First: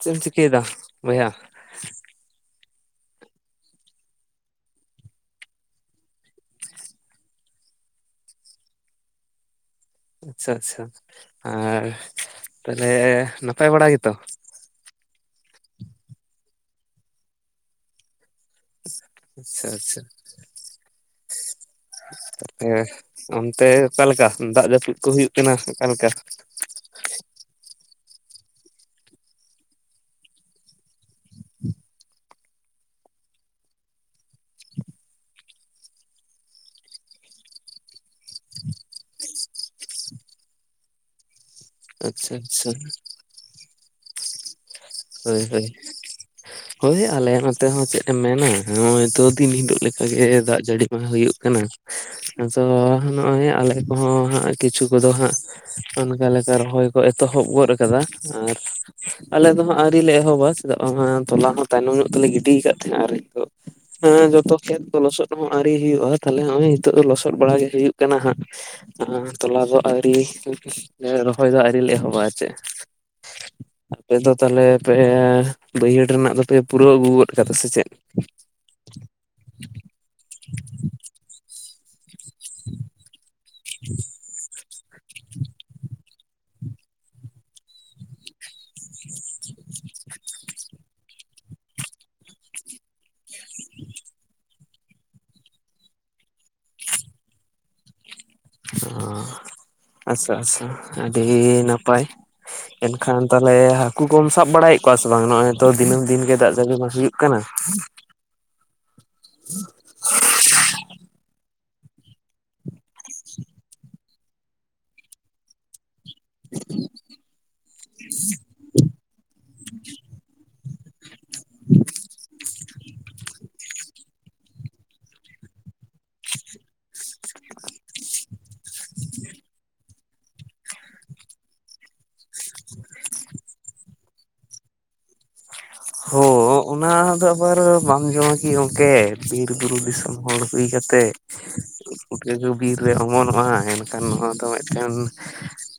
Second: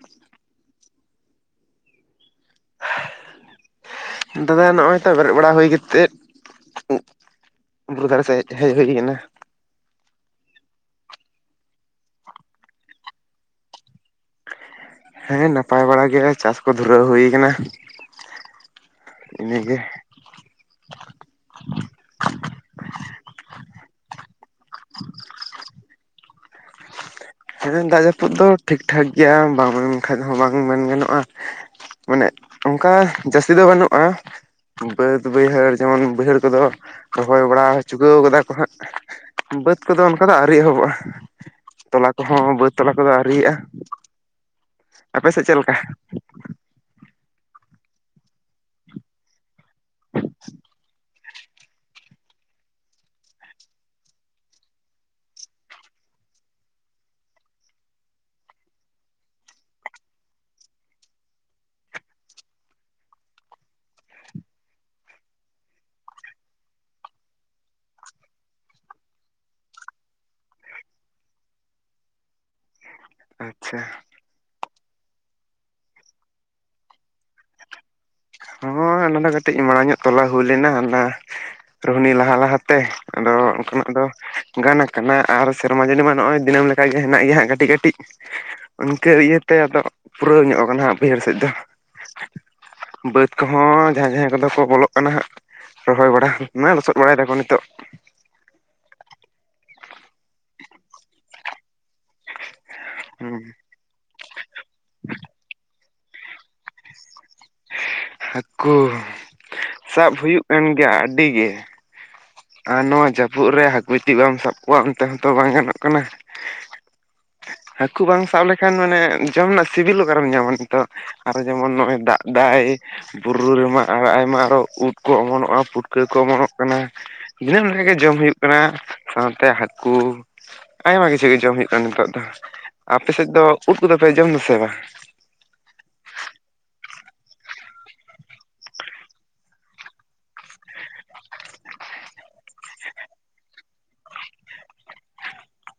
ᱪᱮᱫ ᱮᱢ ᱪᱤᱠᱟᱹᱭᱮᱫᱟ ᱵᱚᱭᱦᱟ ᱫᱟᱫᱟ ᱱᱚᱜᱼᱚᱭ ᱛᱚ ᱵᱮᱨᱮᱫ ᱵᱟᱲᱟ ᱦᱩᱭ ᱠᱟᱛᱮᱫ ᱵᱩᱨᱩ ᱫᱷᱟᱨᱮ ᱥᱮᱫ ᱦᱮᱡ ᱦᱩᱭ ᱟᱠᱟᱱᱟ ᱟᱪᱪᱷᱟ ᱟᱪᱪᱷᱟ ᱟᱨ ᱛᱟᱦᱚᱞᱮ ᱱᱟᱯᱟᱭ ᱵᱟᱲᱟ ᱜᱮᱛᱚ ᱦᱮᱸ ᱱᱟᱯᱟᱭ ᱵᱟᱲᱟ ᱜᱮ ᱪᱟᱥ ᱠᱚ ᱫᱷᱩᱨᱟᱹᱣ ᱦᱩᱭ ᱟᱠᱟᱱᱟ ᱟᱪᱪᱷᱟ ᱟᱪᱪᱷᱟ ᱦᱮᱸ ᱚᱱᱛᱮ ᱚᱠᱟᱞᱮᱠᱟ ᱫᱟᱜ ᱡᱟᱹᱯᱩᱫ ᱠᱚ ᱦᱩᱭᱩᱜ ᱠᱟᱱᱟ ᱚᱠᱟᱞᱮᱠᱟ ᱦᱮᱸ ᱫᱟᱜ ᱡᱟᱹᱯᱩᱫ ᱫᱚ ᱴᱷᱤᱠᱹ ᱴᱷᱟᱠᱹ ᱜᱮᱼᱭᱟ ᱵᱟᱝᱹ ᱢᱮᱱ ᱠᱷᱟᱱ ᱦᱚᱸ ᱵᱟᱝ ᱢᱮᱱ ᱜᱟᱱᱚᱜᱼᱟ ᱢᱟᱱᱮ ᱚᱱᱠᱟᱹ ᱡᱟᱹᱥᱛᱤ ᱫᱚ ᱵᱟᱹᱱᱩᱜᱼᱟ᱾ ᱵᱟᱹᱫ ᱵᱟᱹᱭᱦᱟᱹᱲ ᱡᱮᱹᱢᱚᱱ ᱵᱟᱹᱭᱦᱟᱹᱲ ᱠᱚᱫᱚᱹ ᱨᱚᱦᱚᱼᱭ ᱵᱟᱲᱟᱹ ᱪᱩᱠᱟᱹᱣ ᱠᱟᱫᱟ ᱠᱚ ᱦᱟᱸᱜ ᱵᱟᱹᱫᱽ ᱠᱚᱹᱫᱚ ᱚᱱᱠᱟᱹ ᱫᱚ ᱟᱹᱣᱨᱤ ᱮᱦᱚᱵᱚᱜᱼᱟ ᱟᱪᱪᱷᱟ ᱚᱼᱦᱚᱸ ᱟᱪᱪᱷᱟ ᱵᱟᱹᱫᱽ ᱛᱚᱞᱟ ᱠᱚᱹᱫᱚ ᱟᱹᱣᱤᱭᱟᱜᱼᱟ ᱦᱳᱭᱸᱦᱳᱭᱸ ᱦᱳᱭᱹ ᱟᱼᱞᱮ ᱱᱚᱛᱮ ᱦᱚᱸ ᱪᱮᱫ ᱮᱢ ᱢᱮᱱᱟ ᱱᱚᱦᱼᱚᱭ ᱛᱚ ᱫᱤᱱ ᱦᱤᱞᱳᱜᱹ ᱞᱮᱠᱟ ᱜᱮ ᱫᱟᱜ ᱡᱟᱹᱲᱤ ᱢᱟ ᱦᱩᱭᱩᱜᱼᱟ ᱠᱟᱱᱟᱹ ᱟᱫᱚ ᱱᱚᱜᱼᱚᱭ ᱟᱞᱮ ᱠᱚᱦᱚᱸ ᱦᱟᱸᱜ ᱠᱤᱹᱪᱷᱩ ᱠᱚᱫᱚ ᱦᱟᱸᱜ ᱚᱱᱠᱟ ᱞᱮᱠᱟ ᱨᱚᱦᱚᱭ ᱠᱚ ᱮᱛᱚᱦᱚᱵ ᱜᱚᱫ ᱟᱠᱟᱫᱟ ᱟᱨ ᱟᱞᱮ ᱫᱚ ᱦᱟᱸᱜ ᱟᱹᱰᱤ ᱞᱮ ᱮᱦᱚᱵᱟ ᱪᱮᱫᱟᱜ ᱵᱟᱝ ᱦᱚᱸ ᱛᱚᱞᱟ ᱦᱚᱸ ᱛᱟᱭᱱᱚᱢ ᱧᱚᱜ ᱛᱮᱞᱮ ᱜᱤᱰᱤ ᱟᱠᱟᱫ ᱛᱟᱦᱮᱼᱟ ᱟᱨ ᱱᱤᱛᱚᱜ ᱦᱮᱸ ᱡᱚᱛᱚ ᱠᱷᱮᱛ ᱠᱚ ᱞᱚᱥᱚᱫ ᱦᱚᱸ ᱟᱹᱣᱨᱤ ᱦᱩᱭᱩᱜᱼᱟ ᱛᱟᱦᱞᱮ ᱱᱚᱜᱼᱚᱭ ᱱᱤᱛᱚ ᱫᱚ ᱞᱚᱥᱚᱫ ᱵᱟᱲᱟ ᱜᱮ ᱦᱩᱭᱩᱜ ᱠᱟᱱᱟ ᱦᱟᱸᱜ ᱦᱚᱸ ᱛᱚᱞᱟ ᱫᱚ ᱟᱹᱣᱨᱤ ᱨᱚᱦᱚᱼᱭ ᱫᱚ ᱟᱹᱣᱤᱞ ᱞᱮ ᱮᱦᱚᱵᱟ ᱪᱮᱫ ᱟᱪᱪᱷᱟ ᱟᱯᱮ ᱫᱚ ᱛᱟᱦᱞᱮ ᱯᱮ ᱵᱟᱹᱭᱦᱟᱹᱲ ᱨᱮᱱᱟᱼᱜ ᱫᱚᱯᱮ ᱯᱩᱨᱟᱹᱣ ᱟᱹᱜᱩ ᱜᱚᱫ ᱠᱟᱫᱟ ᱥᱮ ᱪᱮᱫ ᱦᱳᱭ ᱚᱱᱟᱹ ᱠᱟᱹᱴᱤᱡ ᱢᱟᱲᱟᱝ ᱧᱚᱜ ᱛᱚᱞᱟ ᱦᱩᱭ ᱞᱮᱱᱟ ᱚᱱᱟᱹ ᱨᱳᱹᱦᱱᱤ ᱞᱟᱦᱟ ᱞᱟᱦᱟ ᱛᱮ ᱟᱫᱚ ᱚᱱᱠᱟᱱᱟᱜ ᱫᱚ ᱜᱟᱱ ᱟᱠᱟᱱᱟ ᱟᱨ ᱥᱮᱨᱢᱟ ᱡᱟᱹᱲᱤ ᱢᱟ ᱱᱚᱜᱼᱚᱭ ᱫᱤᱱᱟᱹᱢ ᱞᱮᱠᱟ ᱜᱮ ᱦᱮᱱᱟᱼᱜ ᱜᱮᱭᱟ ᱠᱟᱹᱴᱤᱡ ᱠᱟᱹᱴᱤᱡ ᱤᱱᱠᱟᱹ ᱤᱭᱟᱹᱛᱮ ᱟᱫᱚ ᱯᱩᱨᱟᱹᱣ ᱧᱚᱜ ᱠᱟᱱᱟ ᱦᱟᱸᱜ ᱵᱟᱹᱭᱦᱟᱹᱲ ᱥᱮᱫ ᱫᱚ᱾ ᱵᱟᱹᱫᱽ ᱠᱚᱦᱚᱸ ᱡᱟᱦᱟᱸᱭ ᱡᱟᱦᱟᱸᱭ ᱠᱚᱹᱫᱚ ᱠᱚ ᱵᱚᱞᱚᱜ ᱠᱟᱱᱟ ᱦᱟᱸᱜ ᱨᱚᱦᱚᱼᱭ ᱵᱟᱲᱟᱹ ᱢᱟ ᱞᱚᱥᱚᱫ ᱵᱟᱲᱟᱭ ᱫᱟᱠᱚ ᱱᱤᱹᱛᱚᱜ ᱚ ᱟᱪᱷᱟ ᱟᱪᱷᱟ ᱟᱹᱰᱤ ᱱᱟᱯᱟᱭ᱾ ᱮᱱ ᱠᱷᱟᱱᱹ ᱛᱟᱞᱦᱮ ᱦᱟᱹᱠᱩ ᱠᱚᱢ ᱥᱟᱵ ᱵᱟᱹᱲᱟᱭᱮᱫ ᱠᱚᱣᱟ ᱥᱮ ᱵᱟᱝ ᱱᱚᱜᱼᱚᱭ ᱛᱚ ᱫᱱᱟᱹᱢ ᱫᱤᱱᱜ ᱜᱮ ᱫᱟᱜ ᱡᱟᱹᱲᱤ ᱵᱟᱝ ᱦᱩᱭᱩᱜ ᱠᱟᱱᱟ ᱠᱩᱸ ᱥᱟᱵ ᱦᱩᱭᱩᱜᱹ ᱠᱟᱱ ᱜᱮᱼᱭᱟ ᱟᱹᱰᱤ ᱜᱮ ᱟᱨ ᱱᱚᱣᱟᱹ ᱡᱟᱹᱯᱩᱫ ᱨᱮ ᱦᱟᱹᱠᱩ ᱵᱤᱴᱤ ᱵᱟᱢ ᱥᱟᱵ ᱠᱚᱹᱣᱟ ᱚᱱᱛᱮ ᱦᱚᱸᱛᱚ ᱵᱟᱝ ᱜᱟᱱᱚᱼᱜ ᱠᱟᱱᱟ᱾ ᱦᱟᱹᱦᱟᱸ [unintelligible] ᱦᱟᱹᱠᱩ ᱵᱟᱝ ᱥᱟᱵ ᱞᱮᱹᱠᱷᱟᱱ ᱢᱟᱱᱮ ᱡᱚᱢ ᱨᱮᱹᱱᱟᱜ ᱥᱤᱹᱵᱤᱞ ᱚᱼᱠᱟᱨᱮᱢ ᱧᱟᱢᱟ ᱱᱤᱛᱚᱜ᱾ ᱟᱨᱹᱚ ᱡᱮᱹᱢᱚᱱ ᱱᱚᱼᱚᱭ ᱫᱟᱜ ᱫᱟᱭ᱾ ᱵᱩᱨᱩ ᱨᱮᱹᱢᱟ ᱟᱨᱹᱚ ᱟᱭᱢᱟ ᱟᱨᱹᱚ ᱩᱫ ᱠᱚ ᱚᱢᱚᱱᱚᱜᱼᱟ ᱯᱩᱴᱠᱟᱹ ᱠᱚ ᱚᱢᱚᱱᱚᱜ ᱠᱟᱱᱟ᱾ ᱫᱤᱱᱟᱹᱢᱚ ᱨᱮᱹᱜᱤ ᱡᱚᱢ ᱦᱩᱭᱩᱜᱹ ᱠᱟᱱᱟ ᱥᱟᱶᱛᱮ ᱦᱟᱹᱠᱩ᱾ ᱟᱭᱢᱟ ᱠᱤᱹᱪᱷᱩ ᱜᱮ ᱡᱚᱢ ᱦᱩᱭᱩᱜ ᱠᱟᱱᱟ ᱱᱤᱛᱚᱜ ᱫᱚ ᱟᱯᱮ ᱥᱮᱫ ᱫᱚ ᱩᱫ ᱠᱚᱫᱚ ᱯᱮ ᱡᱚᱢ ᱟᱥᱮ ᱵᱟᱝᱟ ᱦᱚ ᱚᱱᱟ ᱫᱚ ᱟᱵᱟᱨ ᱵᱟᱢ ᱡᱚᱢᱟ ᱠᱤ ᱜᱚᱝᱠᱮ ᱵᱤᱨ ᱵᱩᱨᱩ ᱫᱤᱥᱚᱢ ᱦᱚᱲᱹ ᱦᱩᱭ ᱠᱟᱹᱛᱮ ᱩᱴᱟᱹᱜ ᱵᱤᱨ ᱨᱮ ᱚᱢᱚᱱ ᱢᱟ ᱮᱱ ᱠᱷᱟᱱ ᱱᱚᱣᱟ ᱫᱚ ᱢᱤᱫ ᱴᱮᱱ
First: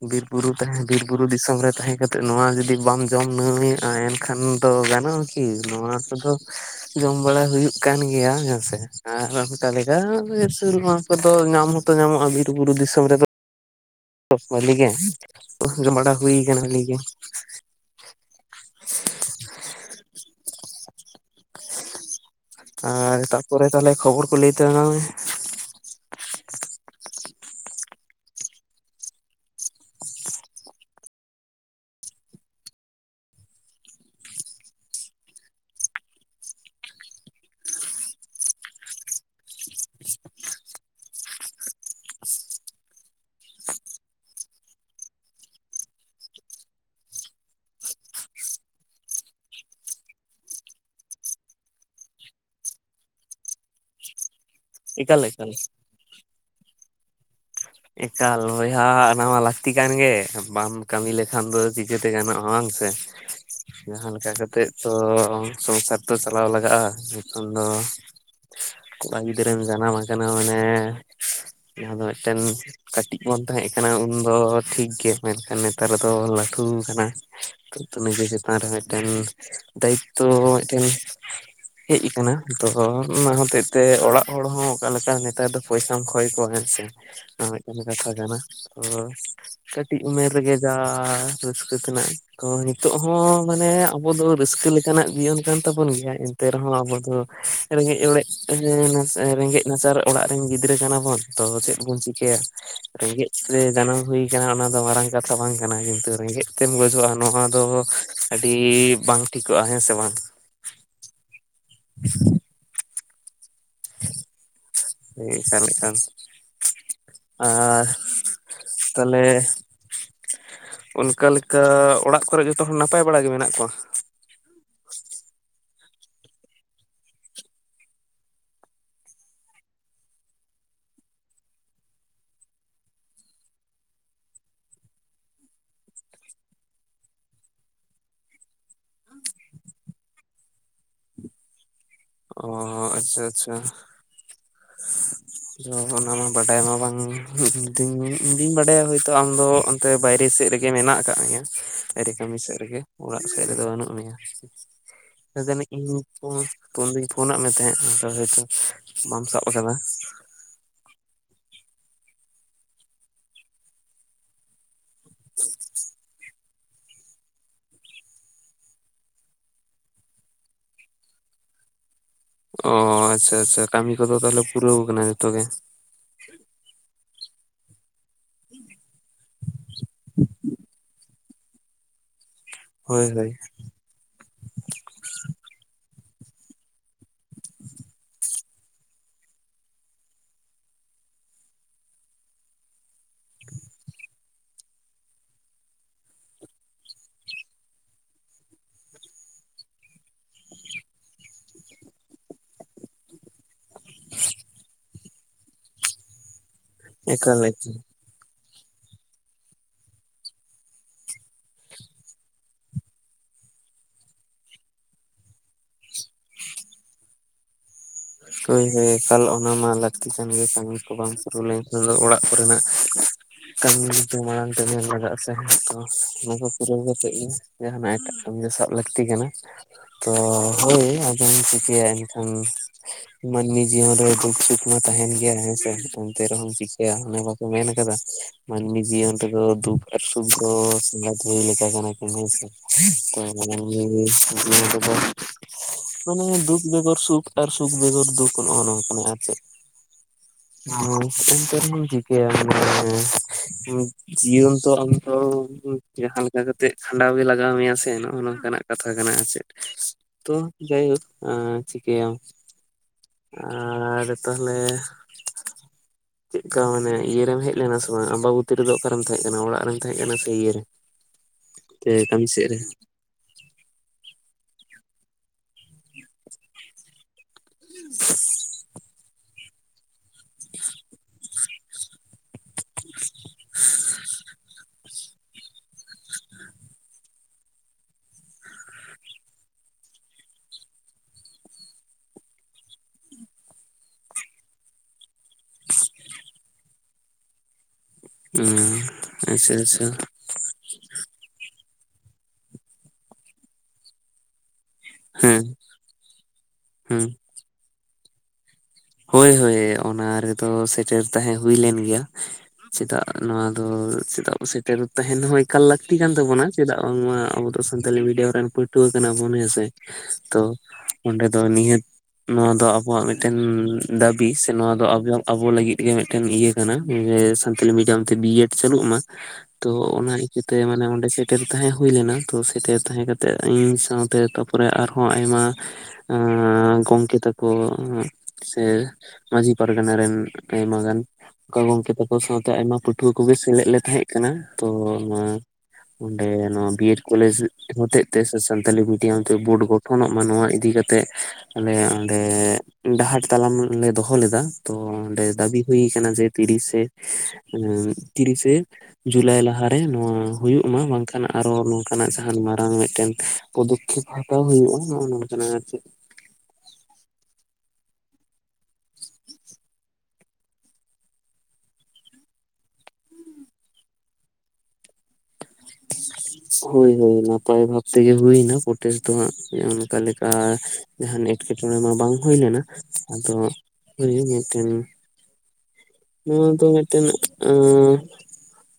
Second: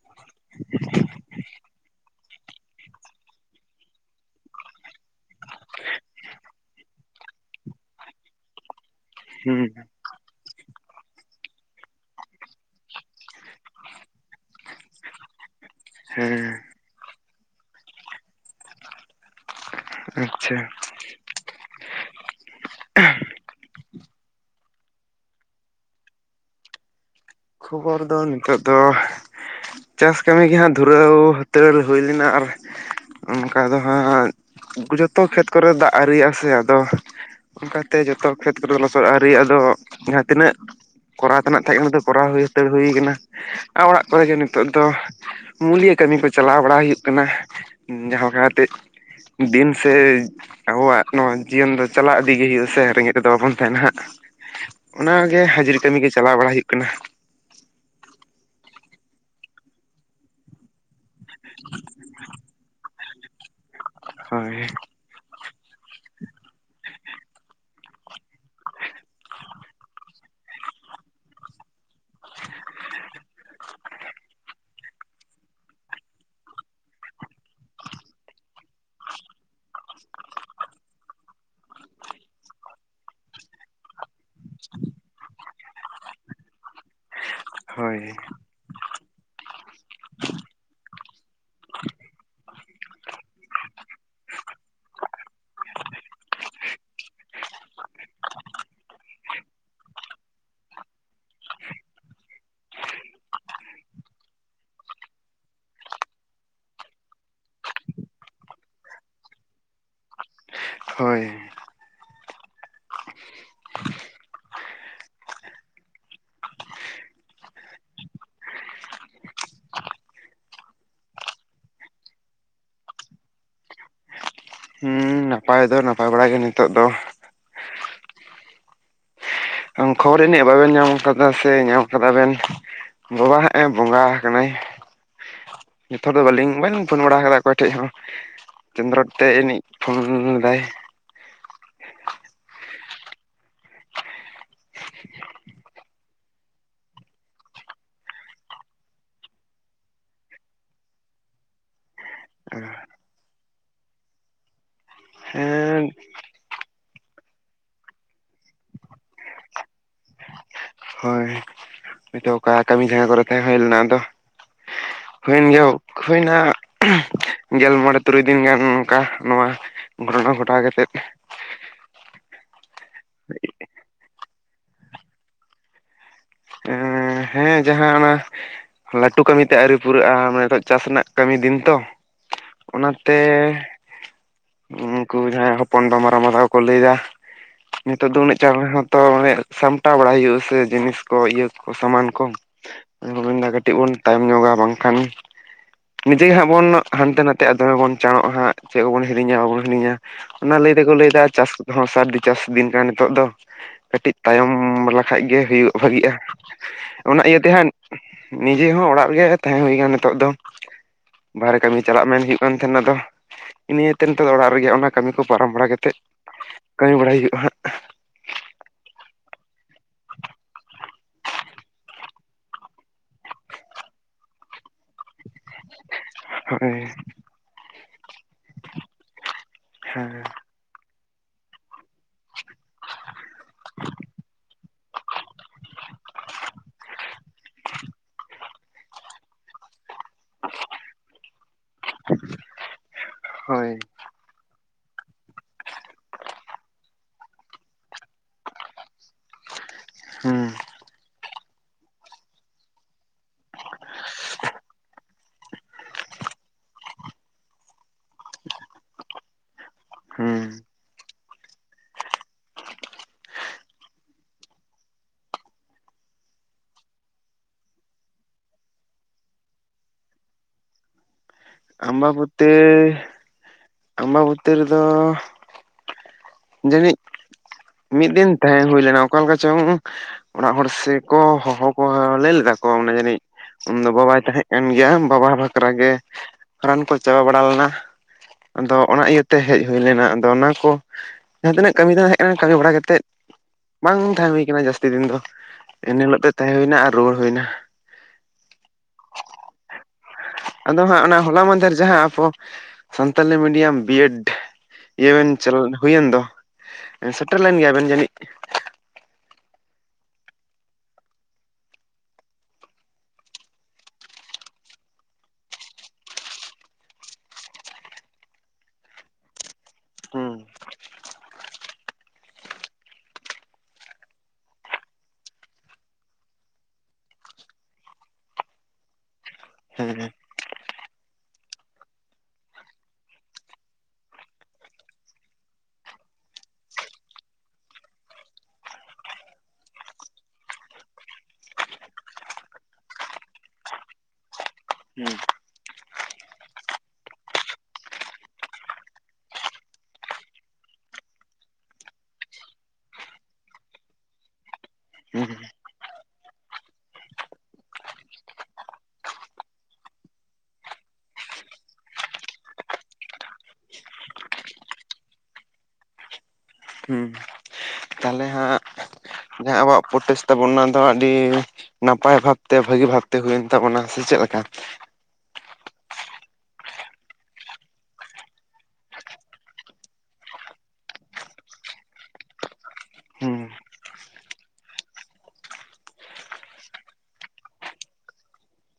ᱵᱤᱨ ᱵᱩᱨᱩ ᱛᱟᱦᱮᱸ ᱵᱤᱨ ᱵᱩᱨᱩ ᱫᱤᱥᱚᱢ ᱨᱮ ᱛᱟᱦᱮᱸ ᱠᱟᱛᱮᱫ ᱱᱚᱣᱟ ᱡᱩᱫᱤ ᱵᱟᱢ ᱡᱚᱢ ᱱᱟ. ᱢᱟ. ᱭ ᱚᱜᱼᱟ ᱮᱱᱠᱷᱟᱱ ᱫᱚ ᱜᱟᱱᱚᱜᱼᱟ ᱠᱤ ᱱᱚᱣᱟ ᱠᱚᱫᱚ ᱡᱚᱢ ᱵᱟᱹᱲᱟ ᱦᱩᱭᱩᱜ ᱠᱟᱱ ᱜᱮᱭᱟ ᱦᱮᱸᱥᱮ‌᱾ ᱟᱨ ᱚᱠᱟ ᱦᱩᱸ ᱞᱮᱠᱟᱥ ᱠᱚᱫᱚ ᱧᱟᱢ ᱦᱚᱸᱛᱚ ᱧᱟᱢᱚᱜᱼᱟ ᱵᱤᱨ ᱵᱩᱨᱩ ᱫᱤᱥᱚᱢ ᱨᱮᱫᱚ᱾ ᱵᱤᱞᱤ ᱜᱮ ᱡᱚᱢ ᱵᱟᱲᱟ ᱦᱩᱭ ᱦᱮᱸ ᱟᱠᱟᱱᱟ ᱞᱤᱜᱮ ᱟᱪᱷᱟ ᱟᱨ ᱛᱟᱯᱚ ᱨᱮ ᱛᱟᱦᱞᱮ ᱠᱷᱚᱵᱚᱨ ᱠᱚ ᱞᱟᱹᱭ ᱛᱟᱞᱟᱝ ᱢᱮ ᱠᱷᱚᱵᱚᱨ ᱫᱚ ᱱᱤᱛᱚᱜ ᱫᱚ ᱪᱟᱥ ᱠᱟᱹᱢᱤ ᱜᱮ ᱦᱟᱸᱜ ᱫᱷᱩᱨᱟᱹᱣ ᱦᱛᱟᱹᱲ ᱦᱩᱭ ᱞᱮᱱᱟ ᱟᱨ ᱚᱱᱠᱟ ᱫᱚ ᱦᱟᱸᱜ ᱡᱚᱛᱚ ᱠᱷᱮᱛ ᱠᱚᱨᱮ ᱫᱟᱜ ᱟᱹᱨᱤᱭᱟ ᱥᱮ ᱟᱫᱚ ᱚᱱᱠᱟᱛᱮ ᱡᱚᱛᱚ ᱠᱷᱮᱛ ᱠᱚᱨᱮ ᱞᱚᱥᱚᱫ ᱟᱹᱨᱤ ᱟᱼᱫᱚ ᱡᱟᱦᱟᱸ ᱛᱤᱱᱟᱹᱜ ᱠᱚᱨᱟᱣ ᱛᱮᱱᱟᱜ ᱛᱟᱦᱮᱸ ᱚᱱᱟ ᱫᱚ ᱠᱚᱨᱟᱣ ᱦᱩᱭ ᱦᱛᱟᱹᱲ ᱦᱩᱭ ᱠᱟᱱᱟ ᱟᱨ ᱚᱲᱟᱜ ᱠᱚᱨᱮ ᱜᱮ ᱱᱤᱛᱚᱜ ᱫᱚ ᱢᱩᱞᱤᱭᱟᱹ ᱠᱟᱹᱢᱤ ᱠᱚ ᱪᱟᱞᱟᱼᱣ ᱵᱟᱲᱟ ᱦᱩᱭᱩᱜ ᱠᱟᱱᱟ ᱡᱟᱦᱟᱸ ᱞᱮᱠᱟᱛᱮ ᱫᱤᱱ ᱥᱮ ᱟᱵᱚᱣᱟᱜ ᱱᱚᱣᱟ ᱡᱤᱭᱚᱱ ᱫᱚ ᱪᱟᱞᱟᱣ ᱤᱫᱤᱜᱮ ᱦᱩᱭᱩᱜᱼᱟ ᱥᱮ ᱨᱮᱸᱜᱮᱡ ᱛᱮᱫᱚ ᱵᱟᱵᱚᱱ ᱛᱟᱦᱮᱱᱟ ᱦᱟᱸᱜ ᱚᱱᱟ ᱮᱠᱟᱞ ᱜᱮ ᱮᱠᱟᱞ ᱦᱟᱹᱡᱨᱤ ᱠᱟᱹᱢᱤᱜᱮ ᱪᱟᱞᱟᱣ ᱵᱟᱲᱟ ᱦᱩᱭᱩᱜ ᱠᱟᱱᱟ ᱮᱠᱟ ᱵᱚᱭᱦᱟ ᱱᱚᱣᱟ ᱞᱟᱹᱠᱛᱤ ᱠᱟᱱ ᱜᱮ ᱵᱟᱝ ᱠᱟᱹᱢᱤ ᱞᱮᱠᱷᱟᱱ ᱫᱚ ᱪᱤᱠᱟᱹᱛᱮ ᱜᱟᱱᱚᱜᱼᱟ ᱵᱟᱝ ᱥᱮ ᱡᱟᱦᱟᱸ ᱞᱮᱠᱟ ᱦᱳᱭ ᱠᱟᱛᱮᱫ ᱛᱚ ᱥᱚᱝᱥᱟᱨ ᱫᱚ ᱪᱟᱞᱟᱣ ᱞᱟᱜᱟᱜᱼᱟ ᱡᱚᱠᱷᱚᱱ ᱫᱚ ᱠᱚᱲᱟ ᱜᱤᱫᱽᱨᱟᱹᱢ ᱡᱟᱱᱟᱢᱠᱟᱱᱟ ᱢᱟᱱᱮ ᱡᱟᱦᱟᱸ ᱫᱚ ᱢᱤᱫᱴᱮᱱ ᱠᱟᱹᱴᱤᱡ ᱵᱚᱱ ᱛᱟᱦᱮᱸ ᱠᱟᱱᱟ ᱩᱱᱫᱚ ᱴᱷᱤᱠ ᱜᱮ ᱢᱮᱱᱠᱷᱟᱱ ᱱᱮᱛᱟᱨ ᱫᱚ ᱞᱟᱹᱴᱷᱩ ᱟᱠᱟᱱᱟ᱾ [inaudible] ᱛ ᱱᱤᱡᱮ ᱪᱮᱛᱟᱱ ᱨᱮ ᱢᱤᱫᱴᱮᱱ ᱫᱟᱭᱤᱛᱛᱚ ᱢᱤᱫᱴᱮᱱ ᱦᱮᱡ ᱟᱠᱟᱱᱟ ᱛᱚ ᱚᱱᱟ ᱦᱚᱛᱮᱡ ᱛᱮ ᱚᱲᱟᱜ ᱦᱚᱲ ᱦᱚᱸ ᱚᱠᱟ ᱞᱮᱠᱟ ᱱᱮᱛᱟᱨ ᱫᱚ ᱯᱚᱭᱥᱟᱢ ᱠᱷᱚᱭ ᱠᱚᱣᱟ ᱦᱮᱸᱥ ᱢᱤᱫᱴᱮᱱ ᱦᱳᱭ ᱠᱟᱛᱷᱟ ᱠᱟᱱᱟ᱾ ᱛᱚ ᱠᱟᱹᱴᱤᱡ ᱩᱢᱮᱨ ᱨᱮᱜᱮ ᱡᱟ ᱨᱟᱹᱥᱠᱟᱹ ᱛᱮᱱᱟᱜ ᱛᱚ ᱱᱤᱛᱳᱜ ᱦᱚᱸ ᱢᱟᱱᱮ ᱟᱵᱚ ᱫᱚ ᱨᱟᱹᱥᱠᱟᱹ ᱞᱮᱠᱟᱱᱟᱜ ᱡᱤᱭᱚᱱ ᱠᱟᱱ ᱛᱟᱵᱚᱱ ᱜᱮᱭᱟ᱾ ᱮᱱᱛᱮ ᱨᱮᱦᱚᱸ ᱟᱵᱚ ᱫᱚ ᱨᱮᱸᱜᱮᱡ ᱚᱨᱮᱡ ᱨᱮᱸᱜᱮᱡ ᱱᱟᱪᱟᱨ ᱚᱲᱟᱜ ᱨᱮᱱ ᱜᱤᱫᱽᱨᱟᱹ ᱠᱟᱱᱟ ᱵᱚᱱ ᱛᱚ ᱪᱮᱫ ᱵᱚᱱ ᱪᱤᱠᱟᱹᱭᱟ᱾ ᱨᱮᱸᱜᱮᱡ ᱛᱮ ᱡᱟᱱᱟᱢ ᱦᱩᱭ ᱠᱟᱱᱟ ᱚᱱᱟ ᱫᱚ ᱢᱟᱨᱟᱝ ᱠᱟᱛᱷᱟ ᱵᱟᱝ ᱠᱟᱱᱟ ᱠᱤᱱᱛᱩ ᱨᱮᱸᱜᱮᱡ ᱛᱮᱢ ᱜᱚᱡᱚᱜᱼᱟ ᱱᱚᱣᱟ ᱫᱚ, ᱟᱹᱰᱤ ᱵᱟᱝ ᱴᱷᱤᱠᱚᱜᱼᱟ ᱦᱮᱸ ᱥᱮ ᱵᱟᱝ ᱦᱳᱭ [unintelligible] [unintelligible] ᱮᱠᱟᱞ ᱮᱠᱟᱞ ᱟᱨ ᱛᱟᱦᱞᱮ ᱚᱱᱠᱟᱞᱮᱠᱟ ᱚᱲᱟᱜ ᱠᱚᱨᱮ ᱡᱚᱛᱚ ᱦᱚᱲ ᱱᱟᱯᱟᱭ ᱵᱟᱲᱟ ᱜᱮ ᱢᱮᱱᱟᱜ ᱠᱚᱣᱟ ᱦᱩᱸ ᱱᱟᱯᱟᱭ ᱫᱚ ᱱᱟᱯᱟᱭ ᱵᱟᱲᱟ ᱜᱮ ᱱᱤᱛᱚᱜ ᱫᱚ ᱠᱷᱚᱵᱚᱨ ᱟᱹᱱᱤᱡ ᱵᱟᱵᱮᱱ ᱧᱟᱢ ᱠᱟᱫᱟ ᱥᱮ ᱧᱟᱢ ᱠᱟᱫᱟ ᱵᱮᱱ ᱵᱟᱵᱟ ᱦᱟᱸᱜ ᱮ ᱵᱚᱸᱜᱟ ᱟᱠᱟᱱᱟᱭ ᱱᱤᱛᱟᱨ ᱫᱚ ᱵᱟᱹᱞᱤᱧ ᱵᱟᱹᱞᱤᱧ ᱯᱷᱳᱱ ᱵᱟᱲᱟ ᱠᱟᱫᱟ ᱚᱠᱚᱭ ᱴᱷᱮᱡ ᱦᱚᱸ ᱪᱚᱱᱫᱨᱚᱴ ᱛᱮ ᱮᱱᱤᱡ ᱯᱷᱳᱱ ᱞᱮᱫᱟᱭ ᱚ ᱟᱪᱪᱷᱟ ᱟᱪᱪᱷᱟ ᱟᱫᱚ ᱚᱱᱟ ᱢᱟ ᱵᱟᱰᱟᱭ ᱢᱟ ᱵᱟᱝ ᱤᱧᱫᱩᱧ ᱵᱟᱰᱟᱭᱟ ᱦᱳᱭᱛᱚ ᱟᱢᱫᱚ ᱵᱟᱭᱨᱮ ᱥᱮᱫ ᱨᱮᱜᱮ ᱢᱮᱱᱟᱜ ᱟᱠᱟᱫ ᱢᱮᱭᱟ ᱵᱟᱭᱨᱮ ᱠᱟᱹᱢᱤ ᱥᱮᱫ ᱨᱮᱜᱮ ᱚᱲᱟᱜ ᱥᱮᱫ ᱨᱮᱫᱚ ᱵᱟᱹᱱᱩᱜ ᱢᱮᱭᱟ ᱦᱮᱸ [unintelligible] ᱯᱷᱳᱱᱫᱩᱧ ᱯᱷᱳᱱᱟᱫ ᱢᱮ ᱛᱟᱦᱮᱸᱫ ᱟᱫᱚ ᱦᱚᱭᱛᱚ ᱵᱟᱢ ᱥᱟᱵ ᱟᱠᱟᱫᱟ ᱦᱳᱭ ᱢᱤᱫᱴᱮᱡ ᱚᱠᱟ ᱠᱟᱹᱢᱤ ᱡᱟᱦᱟᱜᱟ ᱠᱚᱨᱮ ᱛᱟᱦᱮᱸ ᱦᱩᱭ ᱞᱮᱱᱟ ᱟᱫᱚ ᱦᱩᱭᱮᱱ ᱜᱮᱭᱟ ᱦᱩᱭᱱᱟ ᱜᱮᱞ ᱢᱚᱬᱮ ᱛᱩᱨᱩᱭ ᱫᱤᱱ ᱜᱟᱱ ᱱᱚᱝᱠᱟ ᱱᱚᱣᱟ ᱜᱷᱚᱴᱚᱱᱟ ᱜᱷᱚᱴᱟᱣ ᱠᱟᱛᱮᱫ ᱚ ᱟᱪᱪᱷᱟ ᱟᱪᱪᱷᱟ ᱠᱟᱹᱢᱤ ᱠᱚᱫᱚ ᱛᱟᱦᱚᱞᱮ ᱯᱩᱨᱟᱹᱣ ᱠᱟᱱᱟ ᱡᱚᱛᱚ ᱜᱮ ᱦᱮᱸ ᱡᱟᱦᱟᱸ ᱚᱱᱟ ᱞᱟᱹᱴᱩ ᱠᱟᱹᱢᱤᱛᱮ ᱟᱹᱣᱨᱤ ᱯᱩᱨᱟᱹᱜᱼᱟ ᱢᱟᱱᱮ ᱱᱤᱛᱚᱜ ᱪᱟᱥ ᱨᱮᱱᱟᱜ ᱠᱟᱹᱢᱤ ᱫᱤᱱ ᱛᱚ ᱦᱳᱭ ᱚᱱᱟᱛᱮ ᱦᱳᱭ ᱩᱱᱠᱩ ᱡᱟᱦᱟᱸᱭ ᱦᱚᱯᱚᱱᱵᱟ ᱢᱟᱨᱟᱝᱵᱟ ᱛᱟᱠᱚ ᱠᱚ ᱞᱟᱹᱭᱫᱟ ᱱᱤᱛᱚᱜ ᱫᱚ ᱩᱱᱟᱹᱜ ᱪᱟᱬ ᱨᱮ ᱦᱚᱸᱛᱚ ᱢᱮ ᱥᱟᱢᱴᱟᱣ ᱵᱟᱲᱟᱭ ᱦᱩᱭᱩᱜ ᱟᱥᱮ ᱡᱤᱱᱤᱥ ᱠᱚ ᱤᱭᱟᱹ ᱠᱚ ᱥᱟᱢᱟᱱ ᱠᱚ ᱚᱱᱟ ᱠᱚ ᱢᱮᱱᱫᱟ ᱠᱟᱹᱴᱤᱡ ᱵᱚᱱ ᱛᱟᱭᱚᱢ ᱧᱚᱜᱟ ᱵᱟᱝᱠᱷᱟᱱ ᱱᱤᱡᱮ ᱜᱮ ᱦᱟᱸᱜ ᱵᱚᱱ ᱦᱟᱱᱛᱮ ᱱᱟᱛᱮ ᱟ ᱫᱚᱢᱮ ᱵᱚᱱ ᱪᱟᱬᱚᱜᱼᱟ ᱦᱟᱸᱜ ᱪᱮᱫ ᱠᱚᱵᱚᱱ ᱦᱤᱲᱤᱧᱟ ᱵᱟᱵᱚᱱ ᱦᱤᱲᱤᱧᱟ ᱚᱱᱟ ᱞᱟᱹᱭ ᱛᱮᱠᱚ ᱞᱟᱹᱭᱫᱟ ᱪᱟᱥ ᱠᱚᱦᱚ ᱥᱟᱹᱨᱫᱤ ᱪᱟᱥ ᱫᱤᱱ ᱠᱟᱱᱟ ᱱᱤᱛᱚᱜ ᱫᱚ ᱠᱟᱹᱴᱤᱡ ᱛᱟᱭᱚᱢ ᱞᱮᱠᱷᱟᱡ ᱜᱮ ᱦᱩᱭᱩᱜ ᱵᱷᱟᱹᱜᱤᱜᱼᱟ ᱚᱱᱟ ᱮᱠᱟᱞ ᱤᱭᱟᱹᱛᱮ ᱦᱟᱸᱜ ᱮᱠᱟᱞ ᱱᱤᱡᱮ ᱦᱚᱸ ᱚᱲᱟᱜ ᱨᱮᱜᱮ ᱛᱟᱦᱮᱸ ᱦᱩᱭ ᱠᱟᱱᱟ ᱱᱤᱛᱚᱜ ᱫᱚ ᱵᱟᱦᱨᱮ ᱠᱟᱹᱢᱤ ᱪᱟᱞᱟᱜ ᱢᱮᱱ ᱦᱳᱭᱳᱜ ᱠᱟᱱ ᱛᱟᱦᱮᱸᱱᱟ ᱟᱫᱚ ᱱᱤᱭᱟᱹᱛᱮ ᱱᱤᱛᱚᱜ ᱫᱚ ᱚᱲᱟᱜ ᱨᱮᱜᱮ ᱚᱱᱟ ᱠᱟᱹᱢᱤ ᱠᱚ ᱯᱟᱨᱚᱢ ᱵᱟᱲᱟ ᱠᱟᱛᱮᱫ ᱠᱟᱹᱢᱤ ᱵᱟᱲᱟᱭ ᱦᱩᱭᱩᱜᱼᱟ ᱦᱟᱸᱜ ᱦᱳᱭ ᱦᱳᱭ ᱮᱠᱟᱞ ᱚᱱᱟ ᱢᱟ ᱞᱟᱹᱠᱛᱤ ᱠᱟᱱ ᱜᱮ ᱠᱟᱹᱢᱤ ᱠᱚ ᱵᱟᱝ ᱯᱩᱨᱟᱹᱣ ᱞᱮᱱᱠᱷᱟᱱ ᱫᱚ ᱚᱲᱟᱜ ᱠᱚᱨᱮᱱᱟᱜ ᱠᱟᱹᱢᱤ ᱫᱚ ᱢᱟᱲᱟᱝ ᱛᱮᱜᱮ ᱞᱟᱜᱟᱜ ᱚᱱᱟ ᱠᱚ ᱦᱳᱭ ᱯᱩᱨᱟᱹᱣ ᱠᱟᱛᱮ ᱜᱮ ᱡᱟᱦᱟᱱᱟᱜ ᱮᱴᱟᱜ ᱠᱟᱹᱢᱤ ᱨᱮ ᱥᱟᱵ ᱞᱟᱹᱠᱛᱤ ᱠᱟᱱᱟ ᱛᱚ ᱦᱮᱸ ᱦᱳᱭ ᱟᱫᱚᱢ ᱪᱤᱠᱟᱹᱭᱟ ᱮᱱᱠᱷᱟᱱ ᱢᱟᱹᱱᱢᱤ ᱡᱤᱭᱚᱱ ᱨᱮ ᱫᱩᱠ ᱥᱩᱠᱷ ᱢᱟ ᱛᱟᱦᱮᱱ ᱜᱮᱭᱟ ᱦᱮᱸᱥᱮ ᱮᱱᱛᱮ ᱨᱮᱦᱚᱸ ᱪᱤᱠᱟᱹᱭ ᱟᱢ ᱚᱱᱮ ᱵᱟᱠᱚ ᱢᱮᱱ ᱠᱟᱫᱟ ᱢᱟᱹᱱᱢᱤ ᱡᱤᱭᱚᱱ ᱨᱮᱫᱚ ᱫᱩᱠᱷ ᱟᱨ ᱥᱩᱠ ᱫᱚ [unintelligible] ᱜᱮ ᱛᱟᱦᱮᱱᱟ ᱞᱮᱠᱟ ᱠᱟᱱᱟ ᱠᱤᱱ ᱦᱮᱸ ᱥᱮ ᱛᱚ ᱢᱟᱹᱱᱢᱤ ᱦᱳᱭ ᱡᱤᱭᱚᱱ ᱨᱮᱫᱚ ᱢᱟᱱᱮ ᱫᱩᱠ ᱵᱮᱜᱚᱨ ᱥᱩᱠ ᱟᱨ ᱥᱩᱠ ᱵᱮᱜᱚᱨ ᱫᱩᱠ ᱱᱚᱜᱼᱚ ᱱᱚᱝᱠᱟᱱ-ᱟ ᱟᱨ ᱪᱮᱫ᱾ ᱦᱩᱸ ᱦᱚᱭ ᱮᱱᱛᱮ ᱨᱮᱦᱚᱢ ᱪᱤᱠᱟᱹᱭᱟ ᱞᱟᱹᱭ ᱢᱮ ᱡᱤᱭᱚᱱ ᱛᱚ ᱟᱢ ᱛᱚ ᱡᱟᱦᱟᱸ ᱞᱮᱠᱟ ᱠᱟᱛᱮᱜ ᱠᱷᱟᱸᱰᱟᱣ ᱜᱮ ᱞᱟᱜᱟᱣ ᱢᱮᱭᱟ ᱥᱮ ᱱᱚᱜᱼᱚᱭ ᱱᱚᱝᱠᱟᱱᱟᱜ ᱠᱟᱛᱷᱟ ᱠᱟᱱᱟ ᱟᱨ ᱪᱮᱫ ᱛᱚ ᱦᱩᱸ ᱡᱟᱭᱦᱳᱠ ᱪᱤᱠᱟᱹᱭᱟᱢ ᱟᱨ ᱛᱟᱦᱞᱮ ᱚᱱᱠᱟ ᱢᱟᱱᱮ ᱤᱭᱟ ᱨᱮᱢ ᱦᱮᱡ ᱞᱮᱱᱟ ᱥᱮ ᱵᱟᱝ ᱟᱢᱵᱟᱵᱚᱛᱤ ᱨᱮᱫᱚ ᱚᱠᱟᱨᱮᱢ ᱛᱟᱦᱮᱸ ᱠᱟᱱᱟ ᱚᱲᱟᱜ ᱨᱮᱢ ᱛᱟᱦᱮᱸ ᱠᱟᱱᱟ ᱥᱮ ᱤᱭᱟ ᱨᱮ? [inaudible] ᱟᱢᱵᱟᱵᱚᱛᱤ ᱟᱢᱵᱟᱵᱚᱛᱤ ᱨᱮ ᱫᱚ ᱡᱟᱹᱱᱤᱡ ᱢᱤᱫ ᱫᱤᱱ ᱛᱟᱦᱮᱸ ᱦᱩᱭᱞᱱᱟ ᱚᱠᱟ ᱞᱮᱠᱟ ᱪᱚᱝ ᱚᱲᱟᱜ ᱦᱚᱲ ᱥᱮᱠᱚ ᱦᱚᱦᱚ ᱠᱚ ᱞᱟᱹᱭ ᱞᱮᱫᱟ ᱚᱱᱟ ᱡᱟᱹᱱᱤᱡ ᱩᱱᱫᱚ ᱵᱟᱵᱟᱭ ᱛᱟᱦᱮᱸ ᱠᱟᱱ ᱜᱮᱭᱟ ᱵᱟᱵᱟ ᱵᱟᱠᱷᱨᱟ ᱜᱮ ᱨᱟᱱ ᱠᱚ ᱪᱟᱵᱟ ᱵᱟᱲᱟ ᱞᱮᱱᱟ᱾ ᱟᱫᱚ ᱚᱱᱟ ᱤᱭᱟᱹᱛᱮ ᱦᱮᱡ ᱦᱩᱭ ᱞᱮᱱᱟ ᱟᱫᱚ ᱚᱱᱟ ᱠᱚ ᱡᱟᱦᱟᱸ ᱛᱤᱱᱟᱹᱜ ᱠᱟᱹᱢᱤ ᱛᱟᱦᱮᱜ ᱠᱟᱹᱢᱤ ᱵᱟᱲᱟ ᱠᱟᱛᱮᱫ ᱵᱟᱝ ᱛᱟᱦᱮᱸ ᱦᱩᱭ ᱠᱟᱱᱟ ᱡᱟᱹᱥᱛᱤ ᱫᱤᱱ ᱫᱚ ᱮᱱ ᱦᱤᱞᱳᱜ ᱛᱮ ᱛᱟᱦᱮᱸ ᱦᱩᱭᱱᱟ ᱟᱨ ᱨᱩᱣᱟᱹᱲ ᱦᱩᱭ ᱮᱱᱟ᱾ ᱟᱪᱪᱷᱟ ᱟᱪᱪᱷᱟ ᱟᱫᱚ ᱦᱟᱸᱜ ᱚᱱᱟ ᱦᱚᱞᱟ ᱢᱫᱷᱮᱨ ᱡᱟᱦᱟᱸ ᱟᱵᱚ ᱥᱟᱱᱛᱟᱞᱤ ᱢᱤᱰᱤᱭᱟᱢ ᱵᱤᱭᱮᱰ ᱤᱭᱟᱹ ᱵᱮᱱ ᱦᱮᱸ ᱦᱩᱭᱮᱱ ᱫᱚ ᱦᱮᱸ ᱥᱮᱴᱮᱨ ᱞᱮᱱ ᱜᱮᱭᱟᱵᱮᱱ ᱡᱟᱹᱱᱤᱡ? ᱦᱳᱭ ᱦᱳᱭ ᱚᱱᱟ ᱨᱮᱫᱚ ᱥᱮᱴᱮᱨ ᱛᱟᱦᱮ ᱦᱩᱭ ᱞᱮᱱ ᱜᱮᱭᱟ᱾ ᱪᱮᱫᱟᱜ ᱱᱚᱣᱟ ᱫᱚ ᱪᱮᱫᱟᱜ ᱥᱮᱴᱮᱨ ᱛᱟᱦᱮᱱ ᱦᱚᱸ ᱮᱠᱟᱞ ᱞᱟᱹᱠᱛᱤ ᱠᱟᱱ ᱛᱟᱵᱚᱱᱟ᱾ ᱪᱮᱫᱟᱜ ᱵᱟᱝᱢᱟ ᱟᱵᱚ ᱫᱚ ᱥᱟᱱᱛᱟᱞᱤ ᱢᱤᱰᱤᱭᱟᱢ ᱨᱮᱱ ᱯᱟᱹᱴᱷᱩᱣᱟᱹ ᱠᱟᱱᱟ ᱵᱚᱱ ᱦᱮᱸᱥᱮ᱾ ᱛᱚ ᱦᱩᱸ ᱚᱸᱰᱮ ᱫᱚ ᱱᱤᱦᱟᱹᱛ ᱱᱚᱣᱟ ᱫᱚ ᱟᱵᱚᱣᱟᱜ ᱢᱤᱫᱴᱮᱱ ᱫᱟᱹᱵᱤ ᱥᱮ ᱱᱚᱣᱟ ᱫᱚ ᱟᱵᱚ ᱞᱟᱹᱜᱤᱫ ᱜᱮ ᱢᱤᱫᱴᱮᱱ ᱤᱭᱟᱹ ᱠᱟᱱᱟ ᱡ ᱥᱟᱱᱛᱟᱞᱤ ᱢᱤᱰᱤᱭᱟᱢ ᱛᱮ ᱵᱤ ᱮ ᱰ᱾ ᱪᱟᱹᱞᱩᱜ ᱢᱟ᱾ ᱛᱚ ᱦᱮᱸ ᱦᱮᱸ ᱚᱱᱟ ᱤᱭᱟᱹᱛᱮ ᱢᱟᱱᱮ ᱚᱸᱰᱮ ᱥᱮᱴᱮᱨ ᱛᱟᱦᱮᱸ ᱦᱩᱭᱞᱱᱟ ᱛᱚ ᱥᱮᱴᱮᱨ ᱛᱟᱦᱮᱸ ᱠᱟᱛᱮᱜ ᱤᱧ ᱥᱟᱶᱛᱮ ᱛᱟᱨᱯᱚᱨᱮ ᱟᱨᱦᱚᱸ ᱟᱭᱢᱟ ᱜᱚᱝᱠᱮ ᱛᱟᱠᱚ ᱥᱮ ᱢᱟᱺᱡᱷᱤ ᱯᱟᱨᱜᱟᱱᱟ ᱨᱮᱱ ᱟᱭᱢᱟ ᱜᱟᱱ ᱚᱱᱠᱟ ᱜᱚᱝᱠᱮ ᱛᱟᱠᱚ ᱥᱟᱶᱛᱮ ᱟᱭᱢᱟ ᱯᱟᱹᱴᱷᱩᱣᱟᱹ ᱠᱚᱜᱮ ᱥᱮᱞᱮᱫ ᱞᱮ ᱛᱟᱦᱮᱸ ᱠᱟᱱᱟ ᱛᱚ ᱱᱚᱶᱟ ᱚᱸᱰᱮ ᱱᱚᱣᱟ ᱵᱤ ᱮ ᱰ ᱠᱚᱞᱮᱡᱽ ᱦᱚᱛᱮᱡ ᱛᱮ ᱥᱟᱱᱛᱟᱞᱤ ᱢᱤᱰᱤᱭᱟᱢ ᱛᱮ ᱵᱳᱰ ᱜᱚᱴ ᱯᱷᱳᱱᱚᱜ ᱢᱟ ᱱᱚᱣᱟ ᱤᱫᱤ ᱠᱟᱛᱮ ᱟᱞᱮ ᱚᱸᱰᱮ ᱰᱟᱦᱟᱨ ᱛᱟᱞᱟᱢ ᱞᱮ ᱫᱚᱦᱚ ᱞᱮᱫᱟ ᱛᱚ ᱚᱸᱰᱮ ᱦᱩᱸ ᱫᱟᱹᱵᱤ ᱦᱩᱭ ᱟᱠᱟᱱᱟ ᱡᱮ ᱛᱤᱨᱤᱥᱮ ᱛᱤᱨᱤᱥᱮ ᱡᱩᱞᱟᱭ ᱞᱟᱦᱟᱨᱮ ᱱᱚᱣᱟ ᱦᱩᱭᱩᱜ ᱢᱟ ᱵᱟᱝᱠᱷᱟᱱ ᱟᱨᱚ ᱱᱚᱝᱠᱟᱱᱟᱜ ᱡᱟᱦᱟᱱ ᱢᱟᱨᱟᱝ ᱢᱤᱫᱴᱮᱱ ᱯᱚᱫᱚᱠᱷᱮᱯ ᱦᱟᱛᱟᱣ ᱦᱩᱭᱩᱜᱼᱟ ᱱᱚᱜᱼᱱᱚᱝ ᱠᱟᱱᱟ ᱟᱨ ᱪᱮᱫ ᱦᱩᱸ ᱛᱟᱦᱚᱞᱮ ᱦᱟᱸᱜ ᱡᱟᱦᱟᱸ ᱟᱵᱚᱣᱟᱜ ᱯᱨᱚᱛᱮᱥ ᱛᱟᱵᱚ ᱚᱱᱟ ᱫᱚ ᱟᱹᱰᱤ ᱱᱟᱯᱟᱭ ᱵᱷᱟᱵᱽᱛᱮ ᱵᱷᱟᱹᱜᱤ ᱵᱷᱟᱵᱛᱮ ᱦᱩᱭᱮᱱ ᱛᱟᱵᱚᱱᱟ ᱥᱮ ᱪᱮᱫ ᱞᱮᱠᱟ? [inaudible] ᱦᱳᱭ ᱦᱳᱭ ᱱᱟᱯᱟᱭ ᱵᱷᱟᱵ ᱛᱮᱜᱮ ᱦᱩᱭᱱᱟ ᱯᱨᱴᱮᱥ ᱫᱚ ᱦᱜ ᱚᱱᱠᱟ ᱞᱮᱠᱟ ᱡᱟᱦᱟᱱ ᱮᱴᱠᱮᱴᱚᱬᱮ ᱢᱟ ᱵᱟᱝ ᱦᱩᱭ ᱞᱮᱱᱟ ᱟᱫᱚ ᱦᱳ ᱦᱩᱸ ᱢᱤᱫᱴᱮᱱ ᱱᱚᱣᱟ ᱫᱚ ᱢᱤᱫᱴᱟᱹᱱᱟ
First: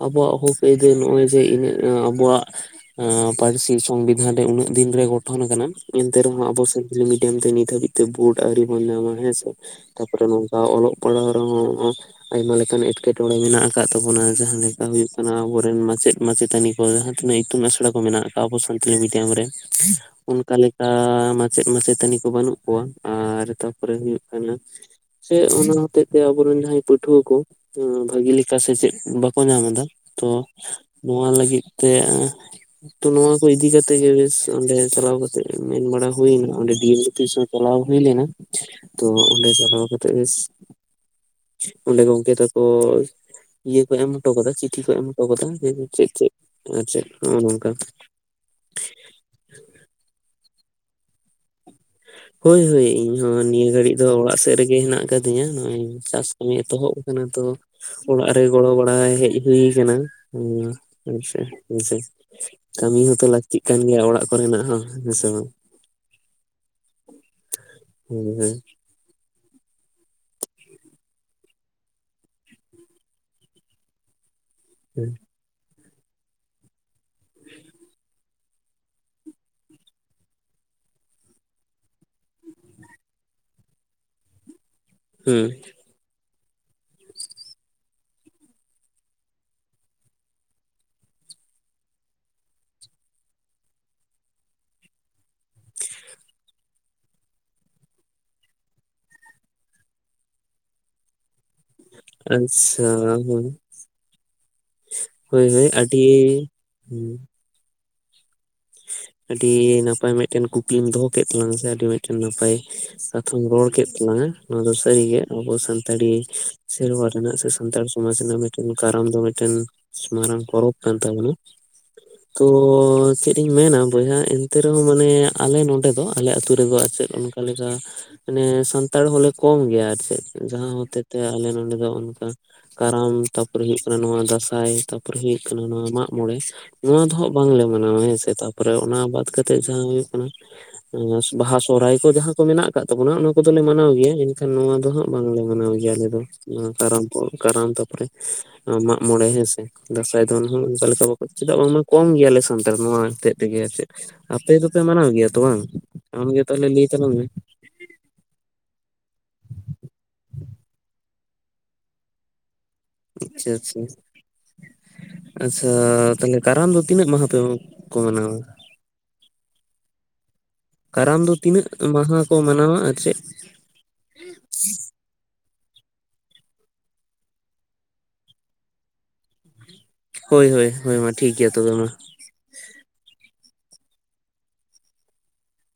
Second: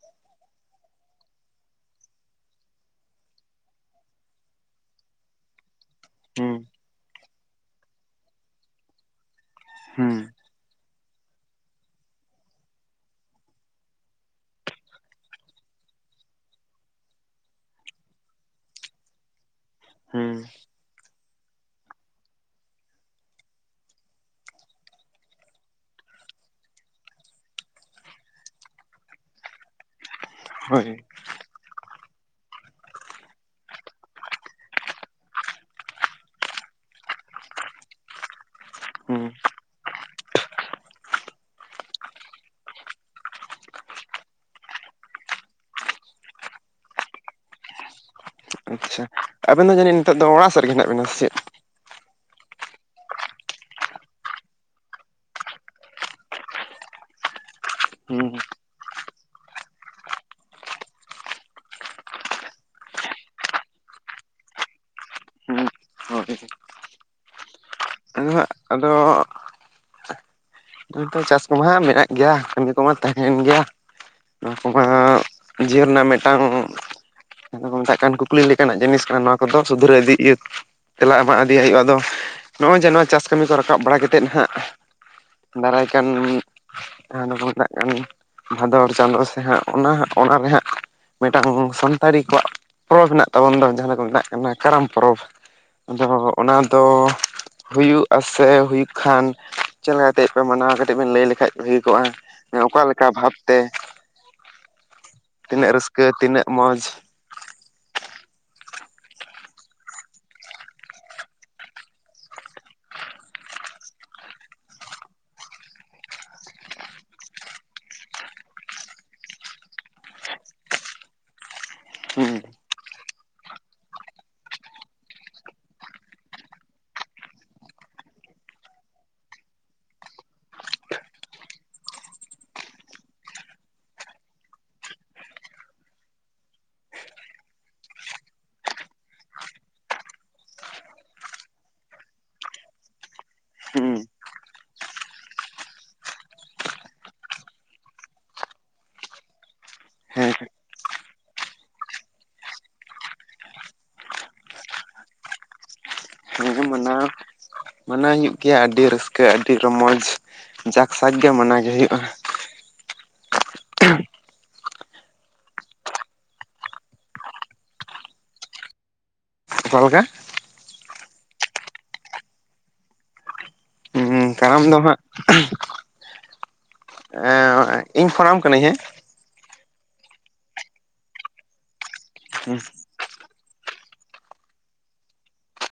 ᱟᱵᱚᱣᱟᱜ ᱦᱚᱠ ᱟᱹᱭᱫᱟᱹᱨ ᱱᱚᱜᱼᱚᱭ ᱡᱮ ᱤᱱᱟᱜ ᱟᱵᱚᱣᱟᱜ ᱯᱟᱹᱨᱥᱤ ᱥᱚᱝᱵᱤᱫᱷᱟᱱ ᱨᱮ ᱩᱱᱟᱹᱜ ᱫᱤᱱ ᱨᱮ ᱜᱚᱴᱚᱱ ᱟᱠᱟᱱᱟ ᱮᱱᱛᱮ ᱨᱮᱦᱚᱸ ᱟᱵᱚ ᱦᱩᱸ ᱥᱟᱱᱛᱟᱞᱤ ᱢᱤᱰᱤᱭᱟᱢ ᱛᱮ ᱱᱤᱛ ᱦᱟᱹᱵᱤᱡ ᱵᱩᱰ ᱟᱣᱨᱤ ᱵᱚᱱ ᱧᱟᱢᱟ ᱦᱮᱸᱥᱮ ᱛᱟᱯᱚᱨᱮ ᱦᱩᱸ ᱱᱚᱝᱠᱟ ᱚᱞᱚᱜ ᱯᱟᱲᱦᱟᱣ ᱨᱮᱦᱚᱸ ᱟᱭᱢᱟ ᱞᱮᱠᱟᱱ ᱮᱸᱴᱠᱮᱴᱚᱬᱮ ᱢᱮᱱᱟᱜ ᱟᱠᱟᱫ ᱛᱟᱵᱚᱱᱟ ᱡᱟᱦᱟᱸ ᱞᱮᱠᱟ ᱦᱩᱭᱩᱜ ᱠᱟᱱᱟ ᱟᱵᱚᱨᱮᱱ ᱢᱟᱪᱮᱫ ᱢᱟᱪᱮᱛᱟᱱᱤ ᱡᱟᱦᱟᱸ ᱛᱤᱱᱟᱹᱜ ᱤᱛᱩᱱ ᱟᱥᱲᱟ [unintelligible] ᱠᱚ ᱢᱮᱱᱟᱜ ᱟᱠᱟᱫ-ᱟ ᱟᱵᱚ ᱥᱟᱱᱛᱟᱞᱤ ᱢᱤᱰᱤᱭᱟᱢ ᱨᱮ ᱦᱩᱸ ᱚᱱᱠᱟ ᱞᱮᱠᱟ ᱢᱟᱪᱮᱫ ᱢᱟᱪᱮᱛᱟᱹᱱᱤ ᱠᱚ ᱵᱟᱹᱱᱩᱜ ᱠᱚᱣᱟ ᱟᱨ ᱛᱟᱨᱯᱚᱨᱮ ᱦᱩᱭᱩᱜ ᱠᱟᱱᱟ ᱥᱮ ᱚᱱᱟ ᱦᱚᱛᱮᱡ ᱛᱮ ᱟᱵᱚᱨᱮᱱ ᱡᱟᱦᱟᱸᱭ ᱯᱟᱹᱴᱷᱩᱣᱟᱹ ᱠᱚ ᱵᱷᱟᱹᱜᱤ ᱞᱮᱠᱟ ᱥᱮ ᱪᱮᱫ ᱵᱟᱠᱚ ᱧᱟᱢ ᱮᱫᱟ ᱛᱚ ᱦᱳᱭ ᱱᱚᱣᱟ ᱞᱟᱹᱜᱤᱫ ᱛᱮ ᱛᱚ ᱱᱚᱶᱟ ᱠᱚ ᱤᱫᱤᱠᱟ ᱠᱟᱛᱮᱜ ᱵᱮᱥ ᱚᱸᱰᱮ ᱪᱟᱞᱟᱣ ᱠᱟᱛᱮᱜ ᱢᱮᱱ ᱵᱟᱲᱟ ᱦᱩᱭᱮᱱᱟ ᱚᱸᱰᱮ ᱰᱤ ᱮᱢ ᱚᱯᱷᱤᱥ ᱪᱟᱞᱟᱣ ᱦᱩᱭ ᱞᱮᱱᱟ ᱛᱚ ᱦᱩᱸ ᱚᱸᱰᱮ ᱪᱟᱞᱟᱣ ᱠᱟᱛᱮᱜ ᱚᱸᱰᱮ ᱜᱚᱝᱠᱮ ᱛᱟᱠᱚ ᱤᱭᱟᱹ ᱠᱚ ᱮᱢ ᱦᱚᱴᱚ ᱠᱟᱫᱟ ᱪᱤᱴᱷᱤ ᱠᱚ ᱮᱢ ᱦᱚᱴᱚ ᱠᱟᱫᱟᱮ ᱪᱮᱫ ᱪᱮᱫ ᱟᱨ ᱪᱮᱫ ᱱᱚᱜᱚ ᱱᱚᱝᱠᱟ ᱟᱪᱪᱷᱟ ᱟᱵᱮᱱ ᱫᱚ ᱡᱟᱹᱱᱤᱡ ᱱᱤᱛᱚᱜ ᱫᱚ ᱚᱲᱟᱜᱮᱫ ᱨᱮᱜᱮᱱᱟᱜ ᱵᱮᱱᱟ ᱪᱮᱫ ᱦᱳᱭ ᱦᱳᱭ ᱤᱧᱦᱚ ᱱᱤᱭᱟᱹ ᱜᱷᱟᱹᱲᱤᱡ ᱫᱚ ᱚᱲᱟᱜ ᱥᱮᱫ ᱨᱮᱜᱮ ᱦᱮᱱᱟᱜ ᱟᱠᱟᱫᱤᱧᱟ ᱱᱚᱜᱚᱭ ᱪᱟᱥ ᱮᱛᱚᱦᱚᱵ ᱟᱠᱟᱱᱟ ᱛᱚ ᱚᱲᱟᱜ ᱦᱩᱸ ᱨᱮ ᱜᱚᱲᱚ ᱵᱟᱲᱟ ᱦᱮᱡ ᱦᱩᱭᱩ ᱟᱠᱟᱱᱟ ᱦ ᱦᱮᱸᱥ ᱦᱮᱸᱥ ᱠᱟᱹᱢᱤ ᱦᱚᱸᱛᱚ ᱞᱟᱹᱠᱛᱤᱜ ᱠᱟᱱ ᱜᱮᱭᱟ ᱚᱲᱟᱜ ᱠᱚᱨᱮᱱᱟᱜ ᱦᱚᱸ ᱦᱮᱸᱥᱮ ᱵᱟᱝ ᱦᱳ ᱦᱩᱸ ᱦᱩᱸ ᱟᱫᱚ ᱱᱚ ᱪᱟᱥ ᱠᱚᱢᱟ ᱢᱮᱱᱟᱜ ᱜᱮᱭᱟ ᱠᱟᱹᱢᱤ ᱠᱚᱢᱟ ᱛᱟᱦᱮᱱ ᱜᱮᱭᱟ ᱱᱚᱣᱟ ᱠᱚᱢᱟ ᱦᱮᱸ ᱡᱤᱭᱚᱱ ᱨᱮᱱᱟᱜ ᱢᱤᱫᱴᱟᱝ ᱠᱚ ᱢᱮᱛᱟᱜ ᱠᱟᱱ ᱠᱚ ᱠᱩᱠᱞᱤ ᱞᱮᱠᱟᱱᱟᱜ ᱡᱤᱱᱤᱥ ᱠᱟᱱᱟ ᱱᱚᱣᱟ ᱠᱚᱫᱚ ᱥᱩᱫᱷᱨᱟᱹ ᱤᱫᱤ ᱤᱭᱟᱹ ᱛᱮᱞᱟ ᱮᱢᱟᱜ ᱤᱫᱤᱭᱟᱜ ᱦᱩᱭᱩᱜᱼᱟ ᱟᱫᱚ ᱱᱚᱜᱼᱚᱭ ᱡᱮ ᱱᱚᱣᱟ ᱪᱟᱥ ᱠᱟᱹᱢᱤ ᱠᱚ ᱨᱟᱠᱟᱵ ᱵᱟᱲᱟ ᱠᱟᱛᱮᱫ ᱱᱟᱦᱟᱜ ᱦᱮᱸ [unintelligible] ᱠᱟᱱ ᱦᱚᱠᱚ ᱢᱮᱛᱟᱜ ᱠᱟᱱ ᱵᱷᱟᱫᱚᱨ ᱪᱟᱸᱫᱳ ᱥᱮ ᱦᱟᱸᱜ ᱚᱱᱟ ᱚᱱᱟᱨᱮ ᱦᱟᱸᱜ ᱢᱤᱫᱴᱟᱝ ᱥᱟᱱᱛᱟᱲᱤ ᱠᱚᱣᱟᱜ ᱯᱚᱨᱚᱵᱽ ᱢᱮᱱᱟᱜ ᱛᱟᱵᱚᱱ ᱫᱚ ᱡᱟᱦᱟᱸ ᱫᱚ ᱠᱚ ᱢᱮᱛᱟᱜ ᱠᱟᱱᱟ ᱠᱟᱨᱟᱢ ᱯᱚᱨᱚᱵᱽ ᱟᱫᱚ ᱚᱱᱟ ᱫᱚ ᱦᱩᱭᱩᱜᱟ ᱥᱮ ᱦᱩᱭᱩᱜ ᱠᱷᱟᱱ ᱪᱮᱫ ᱞᱮᱠᱟ ᱠᱟᱛᱮᱫ ᱯᱮ ᱢᱟᱱᱟᱣᱟ ᱠᱟᱹᱴᱤᱡ ᱵᱮᱱ ᱞᱟᱹᱭ ᱞᱮᱠᱷᱟᱡ ᱦᱩᱭ ᱠᱚᱜᱼᱟ ᱮ ᱚᱠᱟ ᱟᱪᱪᱷᱟ ᱞᱮᱠᱟ ᱵᱷᱟᱵᱛᱮ ᱦᱳᱭ ᱦᱳᱭ ᱦᱳᱭ ᱟᱹᱰᱤ ᱨᱟᱹᱥᱠᱟᱹ ᱛᱤᱱᱟᱹᱜ ᱢᱚᱡᱽ ᱦᱩ [unintelligible] ᱟᱹᱰᱤ ᱱᱟᱯᱟᱭ ᱢᱤᱫᱴᱮᱱ ᱠᱩᱠᱞᱤᱢ ᱫᱚᱦᱚ ᱠᱮᱫ ᱛᱟᱞᱟᱝᱟ ᱥᱮ ᱟᱹᱰᱤ ᱢᱤᱫᱴᱮᱱ ᱱᱟᱯᱟᱭ ᱠᱟᱛᱷᱟᱢ ᱨᱚᱲ ᱠᱮᱫ ᱛᱟᱞᱟᱝᱟ ᱱᱚᱣᱟ ᱫᱚ ᱥᱟᱹᱨᱤᱜᱮ ᱟᱵᱚ ᱥᱟᱱᱛᱟᱲᱤ ᱥᱮᱨᱣᱟ ᱨᱮᱱᱟᱜ ᱥᱮ ᱥᱟᱱᱛᱟᱲ ᱥᱚᱢᱟᱡᱽ ᱨᱮᱱᱟᱜ ᱢᱤᱫᱴᱮᱱ ᱠᱟᱨᱚᱱ ᱫᱚ ᱢᱤᱫᱴᱮᱱ ᱢᱟᱨᱟᱝ ᱯᱚᱨᱚᱵ ᱠᱟᱱ ᱛᱟᱵᱚᱱᱟ ᱦᱩᱸ ᱛᱚ ᱪᱮᱫ ᱤᱧ ᱢᱮᱱᱟ ᱵᱚᱭᱦᱟ ᱮᱱᱛᱮ ᱨᱮᱦᱚᱸ ᱢᱟᱱᱮ ᱟᱞᱮ ᱱᱚᱰᱮ ᱫᱚ ᱟᱞᱮ ᱟᱹᱛᱩ ᱨᱮᱫᱚ ᱟᱨ ᱪᱮᱫ ᱚᱱᱠᱟ ᱞᱮᱠᱟ ᱢᱟᱱᱮ ᱥᱟᱱᱛᱟᱲ ᱦᱚᱞᱮ ᱠᱚᱢ ᱜᱮᱭᱟ ᱟᱨ ᱪᱮᱫ ᱡᱟᱦᱟᱸ ᱦᱚᱛᱮ ᱛᱮ ᱟᱞᱮ ᱱᱚᱰᱮ ᱫᱚ ᱚᱱᱠᱟ ᱠᱟᱨᱟᱢ ᱛᱟᱯᱚᱨᱮ ᱦᱩᱭᱩᱜ ᱠᱟᱱᱟ ᱱᱚᱣᱟ ᱫᱟᱸᱥᱟᱭ ᱛᱟᱯᱚᱨᱮ ᱦᱩᱭᱩᱜ ᱠᱟᱱᱟ ᱱᱚᱣᱟ ᱢᱟᱜ ᱢᱚᱬᱮ ᱱᱚᱣᱟ ᱫᱚ ᱦᱟᱸᱜ ᱵᱟᱝᱞᱮ ᱢᱟᱱᱟᱣᱟ ᱦᱮᱸᱥᱮ ᱛᱟᱨᱯᱚᱨᱮ ᱚᱱᱟ ᱵᱟᱫ ᱠᱟᱛᱮᱜ ᱡᱟᱦᱟᱸ ᱦᱩᱭᱩᱜ ᱠᱟᱱᱟ ᱵᱟᱦᱟ ᱥᱚᱦᱨᱟᱭ ᱠᱚ ᱡᱟᱦᱟᱸ ᱠᱚ ᱢᱮᱱᱟᱜ ᱟᱠᱟᱫ ᱛᱟᱵᱚᱱᱟ ᱚᱱᱟ ᱠᱚᱫᱚᱞᱮ ᱦᱩᱸ ᱢᱟᱱᱟᱣ ᱜᱮᱭᱟ ᱮᱱᱠᱷᱟᱱ ᱱᱚᱣᱟ ᱫᱚ ᱦᱟᱸᱜ ᱵᱟᱝᱞᱮ ᱢᱟᱱᱟᱣ ᱜᱮᱭᱟ ᱟᱞᱮ ᱫᱚ ᱠᱟᱨᱟᱢ ᱠᱟᱨᱟᱢ ᱛᱟᱨᱯᱚᱨᱮ ᱢᱟᱜ ᱢᱚᱬᱮ ᱦᱮᱸᱥᱮ ᱫᱟᱸᱥᱟᱭ ᱦᱮᱸ ᱫᱚᱱ ᱦᱚᱸ ᱚᱱᱠᱟ ᱞᱮᱠᱟ ᱪᱮᱫᱟᱜ ᱵᱟᱝ ᱢᱟ ᱠᱚᱢ ᱜᱮᱭᱟᱞᱮ ᱥᱟᱱᱛᱟᱲ ᱠᱚᱢᱟ ᱦᱚᱛᱮᱫ ᱛᱮᱜᱮ ᱟᱨ ᱪᱮᱫ ᱟᱯᱮ ᱫᱚᱯᱮ ᱢᱟᱱᱟᱣ ᱜᱮᱭᱟ ᱛᱚ ᱵᱟᱝ ᱟᱢᱜᱮ ᱦᱮᱸ ᱛᱟᱦᱚᱞᱮ ᱞᱟᱹᱭ ᱢᱟᱱᱟᱣ ᱛᱟᱞᱟᱝ ᱢᱮ ᱢᱟᱱᱟᱣ ᱦᱩᱭᱩᱜ ᱜᱮᱭᱟ ᱟᱹᱰᱤ ᱨᱟᱹᱥᱠᱟᱹ ᱟᱹᱰᱤ ᱨᱚᱢᱚᱡᱽ ᱡᱟᱠ ᱥᱟᱠ ᱜᱮ ᱢᱟᱱᱟᱣ ᱜᱮ ᱦᱩᱭᱩᱜᱼᱟ ᱟᱪᱪᱷᱟ ᱟᱪᱪᱷᱟ ᱟᱪᱪᱷᱟ ᱛᱟᱦᱞᱮ ᱠᱟᱨᱟᱢ ᱫᱚ ᱛᱤᱱᱟᱹᱜ ᱢᱟᱦᱟ ᱯᱮ ᱠᱚ ᱢᱟᱱᱟᱣᱟ ᱚᱠᱟᱞ ᱞᱮᱠᱟ ᱠᱟᱨᱟᱢ ᱫᱚ ᱛᱤᱱᱟᱹᱜ ᱢᱟᱦᱟ ᱠᱚ ᱢᱟᱱᱟᱣᱟ ᱟᱨ ᱪᱮᱫ ᱠᱟᱨᱟᱢ ᱫᱚ ᱦᱟᱸᱜ ᱤᱧ ᱯᱷᱳᱱᱟᱢ ᱠᱟᱹᱱᱟᱹᱧ ᱦᱮᱸ ᱦᱳᱭ ᱦᱳᱭ ᱦᱳᱭ ᱢᱟ ᱴᱷᱤᱠ ᱜᱮᱭᱟ ᱛᱚᱵᱮ ᱢᱟ